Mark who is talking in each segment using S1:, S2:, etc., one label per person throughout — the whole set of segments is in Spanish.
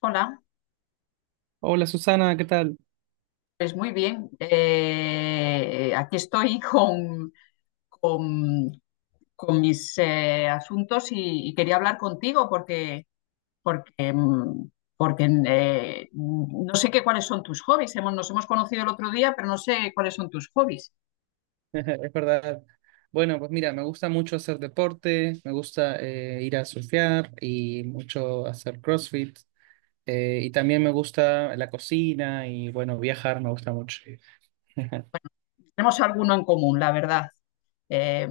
S1: Hola,
S2: Hola Susana, ¿qué tal?
S1: pues muy bien. Aquí estoy con- con mis asuntos y quería hablar contigo porque, mm, porque no sé qué cuáles son tus hobbies. Nos hemos conocido el otro día, pero no sé cuáles son tus hobbies.
S2: Es verdad. Bueno, pues mira, me gusta mucho hacer deporte, me gusta ir a surfear y mucho hacer CrossFit. Y también me gusta la cocina y bueno, viajar me gusta mucho.
S1: Tenemos alguno en común, la verdad. Eh,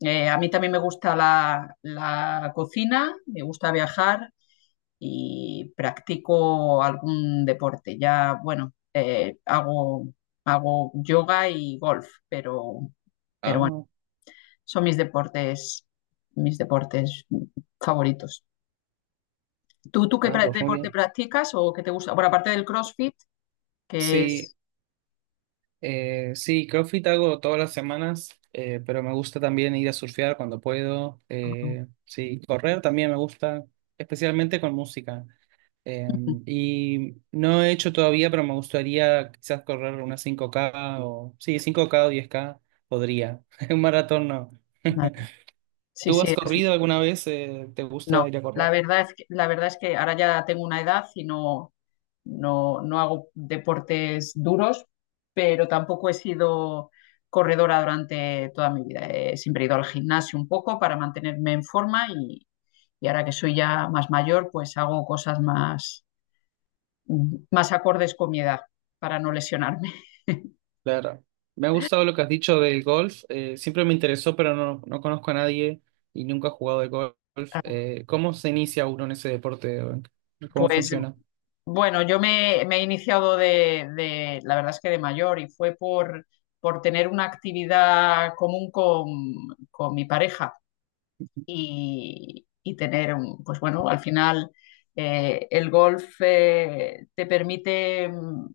S1: a mí también me gusta la cocina, me gusta viajar y practico algún deporte. Ya, bueno, hago yoga y golf, pero bueno,
S2: Ah,
S1: son mis deportes favoritos. ¿Tú qué
S2: ah, pues muy
S1: deporte
S2: bien.
S1: practicas o qué te gusta? Bueno, aparte del CrossFit, que
S2: Sí,
S1: es.
S2: sí, CrossFit hago todas las semanas, pero me gusta también ir a surfear cuando puedo.
S1: Ujú,
S2: Sí, correr también me gusta, especialmente con música. Eh,
S1: ujú.
S2: y no he hecho todavía, pero me gustaría quizás correr una 5K o sí, 5K o 10K podría. Un maratón no.
S1: Vale. Sí,
S2: ¿Tú
S1: sí,
S2: has
S1: es
S2: corrido alguna vez? ¿Te
S1: no,
S2: gusta ir a correr?
S1: la verdad es que ahora ya tengo una edad y no hago deportes duros, pero tampoco he sido corredora durante toda mi vida. He siempre ido al gimnasio un poco para mantenerme en forma y ahora que soy ya más mayor, pues hago cosas más acordes con mi edad para no lesionarme.
S2: Claro. Me ha gustado lo que has dicho del golf. Siempre me interesó, pero no, no conozco a nadie y nunca he jugado de golf. ¿Cómo se inicia uno en ese deporte? ¿Cómo
S1: Pues
S2: funciona?
S1: bueno, yo me he iniciado la verdad es que de mayor y fue por tener una actividad común con mi pareja y tener pues bueno, al final el golf te permite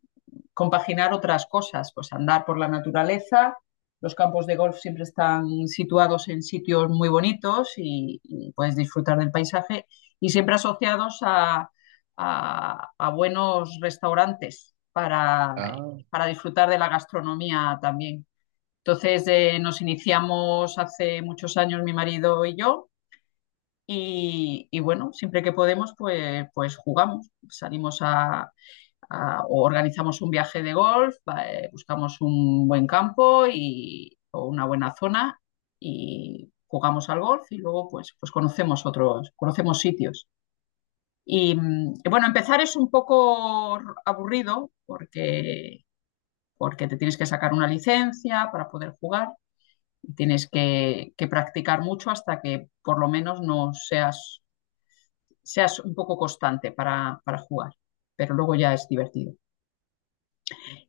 S1: compaginar otras cosas, pues andar por la naturaleza. Los campos de golf siempre están situados en sitios muy bonitos y puedes disfrutar del paisaje y siempre asociados a, a buenos restaurantes para,
S2: Ah,
S1: para disfrutar de la gastronomía también. Entonces nos iniciamos hace muchos años mi marido y yo y bueno, siempre que podemos, pues jugamos, salimos o organizamos un viaje de golf, va, buscamos un buen campo o una buena zona y jugamos al golf y luego pues conocemos otros, conocemos sitios. Y y bueno, empezar es un poco aburrido porque te tienes que sacar una licencia para poder jugar y tienes que practicar mucho hasta que por lo menos no seas un poco constante para jugar, pero luego ya es divertido.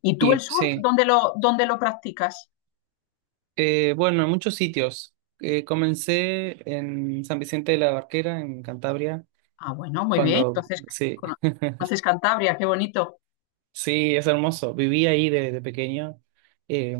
S1: ¿Y tú el
S2: y
S1: surf,
S2: sí.
S1: dónde lo practicas?
S2: Bueno, en muchos sitios. Comencé en San Vicente de la Barquera, en Cantabria,
S1: Ah, bueno, muy bien.
S2: cuando,
S1: Entonces,
S2: sí,
S1: cono- conoces Cantabria, qué bonito.
S2: sí, es hermoso. Viví ahí de pequeño eh,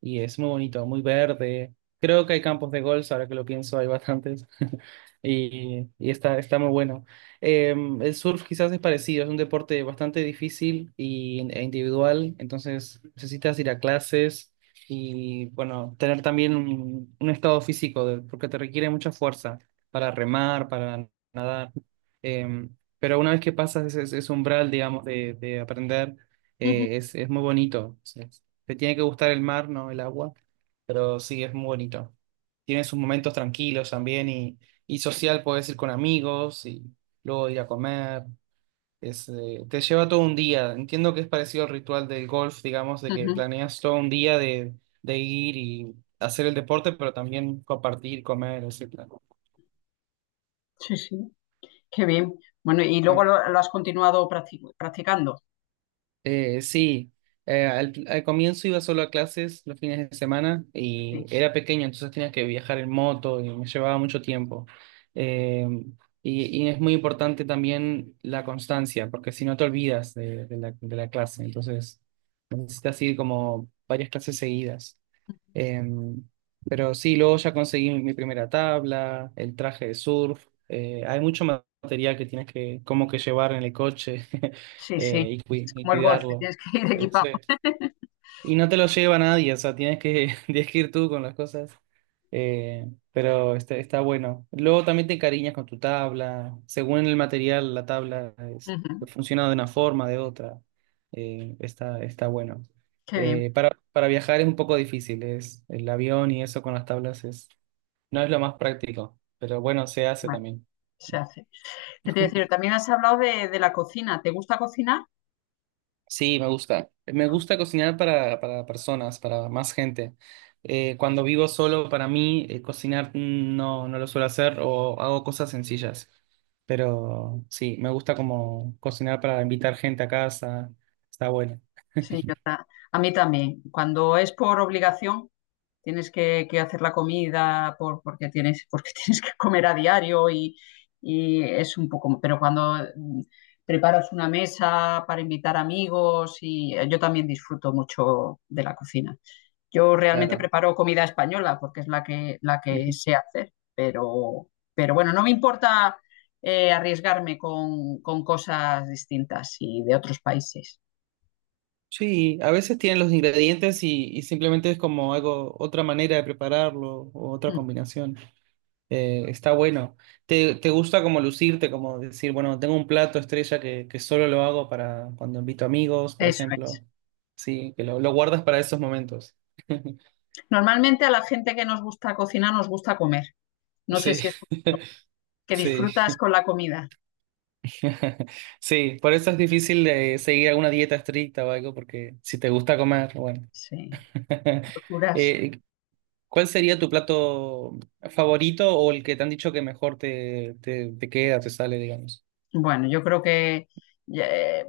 S2: y es muy bonito, muy verde. Creo que hay campos de golf, ahora que lo pienso, hay bastantes. Y está muy bueno. Eh, el surf quizás es parecido, es un deporte bastante difícil e individual, entonces necesitas ir a clases y, bueno, tener también un, estado físico, porque te requiere mucha fuerza para remar, para nadar. Em, pero una vez que pasas ese umbral, digamos, de aprender,
S1: Ujú,
S2: es muy bonito. O sea, te tiene que gustar el mar, no el agua, pero sí, es muy bonito. Tiene sus momentos tranquilos también y social, puedes ir con amigos y luego ir a comer. Te lleva todo un día. Entiendo que es parecido al ritual del golf, digamos, de que
S1: ujú.
S2: planeas todo un día de ir y hacer el deporte, pero también compartir, comer, etc.
S1: Sí, sí, qué bien. Bueno, y luego lo has continuado practicando.
S2: Sí, al comienzo iba solo a clases los fines de semana y
S1: Sí,
S2: era pequeño, entonces tenía que viajar en moto y me llevaba mucho tiempo. Eh, y es muy importante también la constancia, porque si no te olvidas de, de la clase, entonces necesitas ir como varias clases seguidas. Em, pero sí, luego ya conseguí mi primera tabla, el traje de surf. Hay mucho material que tienes que como que llevar en el coche
S1: sí, sí.
S2: y, cui-
S1: Es
S2: y
S1: como el golf, que
S2: cuidarlo.
S1: tienes que ir equipado.
S2: Sí. Y no te lo lleva nadie, o sea, tienes que, tienes que ir tú con las cosas. Eh, pero está bueno. Luego también te encariñas con tu tabla. Según el material, la tabla
S1: Ujú.
S2: funciona de una forma, de otra. Está bueno.
S1: Qué bien.
S2: Para, viajar es un poco difícil, es el avión y eso con las tablas no es lo más práctico, pero bueno, se hace
S1: Bueno,
S2: también.
S1: se hace. ¿Qué te iba a decir? También has hablado de la cocina. ¿Te gusta cocinar?
S2: Sí, me gusta. Me
S1: Ah,
S2: gusta cocinar para personas, para más gente. Cuando vivo solo, para mí, cocinar no, no lo suelo hacer o hago cosas sencillas. Pero sí, me gusta como cocinar para invitar gente a casa. Está bueno.
S1: sí, a mí también. Cuando es por obligación, tienes que hacer la comida porque tienes que comer a diario y es un poco, pero cuando preparas una mesa para invitar amigos y yo también disfruto mucho de la cocina. Yo realmente
S2: Claro.
S1: preparo comida española porque es la que
S2: Ujú.
S1: sé hacer, pero bueno, no me importa arriesgarme con cosas distintas y de otros países.
S2: Sí, a veces tienen los ingredientes y simplemente es como algo, otra manera de prepararlo o otra
S1: Mm.
S2: combinación. Está bueno. ¿Te gusta como lucirte, como decir, bueno, tengo un plato estrella que solo lo hago para cuando invito amigos, por
S1: Eso es.
S2: ejemplo? Sí, que lo guardas para esos momentos.
S1: Normalmente a la gente que nos gusta cocinar nos gusta comer. No sé
S2: Sí,
S1: si es que
S2: sí,
S1: disfrutas con la comida.
S2: sí. Por eso es difícil seguir alguna dieta estricta o algo, porque si te gusta comer, bueno.
S1: Sí, locuras.
S2: Eh, ¿Cuál sería tu plato favorito o el que te han dicho que mejor te queda, te sale, digamos?
S1: Bueno, yo creo que eh,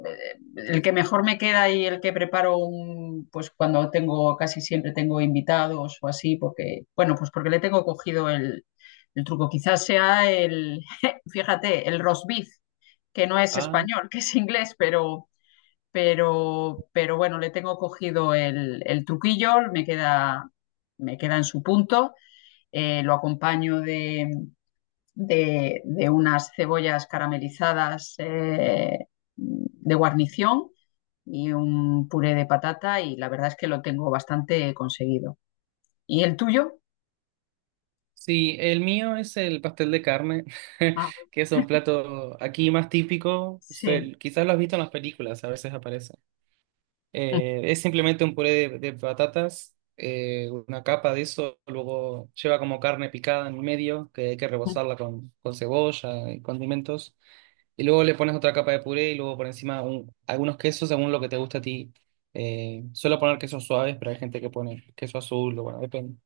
S1: el que mejor me queda y el que preparo pues cuando tengo, casi siempre tengo invitados o así, porque, bueno, pues porque le tengo cogido el truco. Quizás sea el, fíjate, el roast beef, que no es
S2: Ah,
S1: español, que es inglés, pero bueno, le tengo cogido el truquillo, me queda en su punto. Lo acompaño de unas cebollas caramelizadas de guarnición y un puré de patata y la verdad es que lo tengo bastante conseguido. ¿Y el tuyo?
S2: sí, el mío es el pastel de carne,
S1: Ah,
S2: que es un plato aquí más típico. O sea,
S1: sí.
S2: quizás lo has visto en las películas, a veces aparece.
S1: Ujú,
S2: Es simplemente un puré de patatas, una capa de eso, luego lleva como carne picada en el medio, que hay que rebozarla con cebolla y condimentos, y luego le pones otra capa de puré y luego por encima algunos quesos según lo que te gusta a ti. Suelo poner quesos suaves, pero hay gente que pone queso azul, o bueno, depende.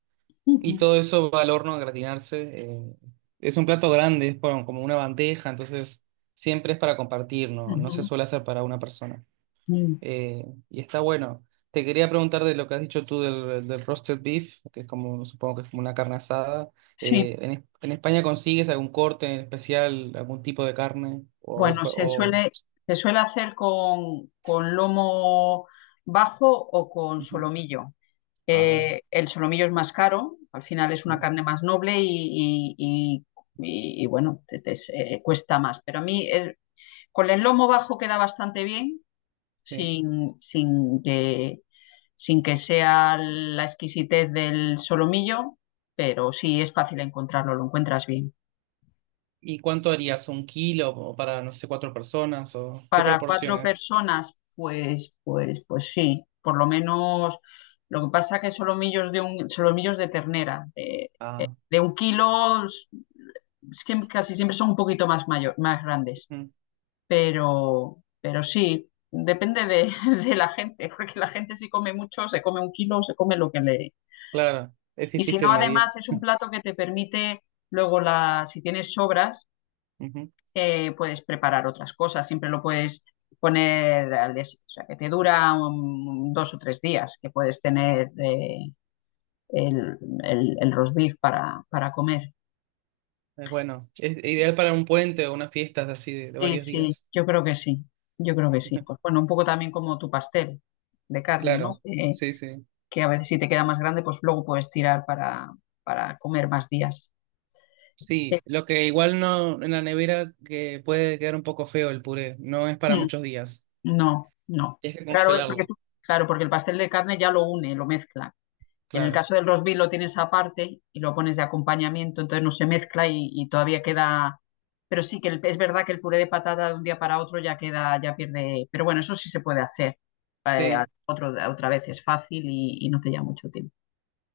S2: Y
S1: ujú,
S2: todo eso va al horno a gratinarse. Es un plato grande, es como una bandeja, entonces siempre es para compartir, no, no se
S1: ujú.
S2: suele hacer para una persona
S1: Mm.
S2: y está bueno. Te quería preguntar de lo que has dicho tú del roasted beef, que es como, supongo que es como una carne asada.
S1: Sí,
S2: ¿En España consigues algún corte en especial, algún tipo de carne? O, es
S1: bueno,
S2: cua-
S1: se
S2: o-
S1: suele, se suele hacer con lomo bajo o con
S2: Ujú.
S1: solomillo.
S2: Ah,
S1: El solomillo es más caro, al final es una
S2: ujú,
S1: carne más noble y, bueno, te cuesta más. Pero a mí con el lomo bajo queda bastante bien,
S2: sí.
S1: sin, sin que, sin que sea la exquisitez del solomillo, pero sí es fácil encontrarlo, lo encuentras bien.
S2: ¿Y cuánto harías? ¿Un kilo o para, no sé, cuatro personas? ¿O qué
S1: Para cuatro
S2: proporciones?
S1: personas, pues sí, por lo menos lo que pasa que solomillos de ternera,
S2: Ah,
S1: de un kilo es que casi siempre son un poquito más mayor, más grandes,
S2: ujú,
S1: pero sí, depende de, de la gente, porque la gente si come mucho, se come un kilo, se come lo que le.
S2: claro, es
S1: Y si no,
S2: difícil medir.
S1: además es un plato que te permite luego, si tienes sobras,
S2: Ujú,
S1: puedes preparar otras cosas, siempre lo puedes poner o sea, que te dura 2 o 3 días, que puedes tener el, el roast beef para comer.
S2: es bueno, es ideal para un puente o unas fiestas así de
S1: Sí,
S2: varios
S1: sí,
S2: días.
S1: yo creo que sí, yo creo que sí. Pues bueno, un poco también como tu pastel de carne, ¿no?
S2: Claro, sí, sí.
S1: Que a veces si te queda más grande, pues luego puedes tirar para comer más días. Eh,
S2: Sí, lo que igual no en la nevera que puede quedar un poco feo el puré, no es para
S1: mm,
S2: muchos días.
S1: no, no.
S2: Tienes que
S1: Claro,
S2: congelarlo,
S1: claro, porque el pastel de carne ya lo une, lo mezcla. En el
S2: claro.
S1: caso del rosbif lo tienes aparte y lo pones de acompañamiento, entonces no se mezcla y todavía queda. Pero sí que es verdad que el puré de patata de un día para otro ya queda, ya pierde. Pero bueno, eso sí se puede hacer. eh, a-
S2: Sí,
S1: otro- otra vez es fácil y no te lleva mucho tiempo.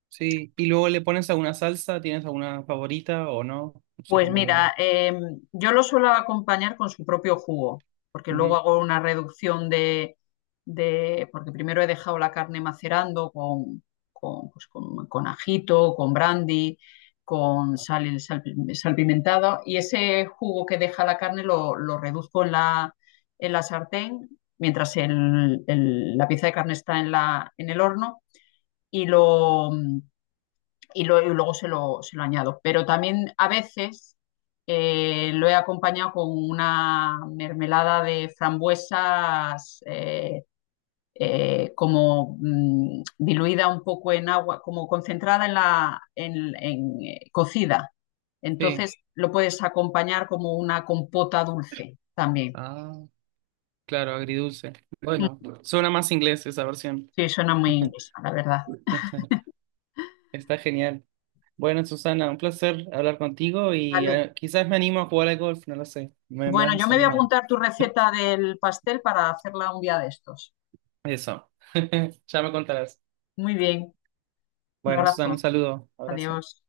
S2: sí. Y luego le pones alguna salsa, ¿tienes alguna favorita o no? No sé
S1: Pues
S2: cómo lo.
S1: mira, yo lo suelo acompañar con su propio jugo, porque luego
S2: Ujú,
S1: hago una reducción porque primero he dejado la carne macerando con ajito, con brandy, con sal, y sal, salpimentado, y ese jugo que deja la carne lo reduzco en la sartén mientras la pieza de carne está en el horno y lo y luego se lo añado. Pero también a veces lo he acompañado con una mermelada de frambuesas como diluida un poco en agua, como concentrada en la, cocida.
S2: sí.
S1: Entonces lo puedes acompañar como una compota dulce también.
S2: Ah, claro, agridulce.
S1: Mm,
S2: Bueno, suena más inglés esa versión.
S1: sí, suena muy inglesa, la verdad.
S2: Está genial. Bueno, Susana, un placer hablar contigo y
S1: Vale.
S2: quizás me animo a jugar al golf, no lo sé. Me
S1: Bueno, yo
S2: has
S1: me voy a
S2: animado.
S1: apuntar tu receta del pastel para hacerla un día de estos.
S2: Eso. Ya me contarás.
S1: Muy bien, un
S2: Bueno, Susana, un
S1: abrazo.
S2: saludo, abrazo.
S1: Adiós.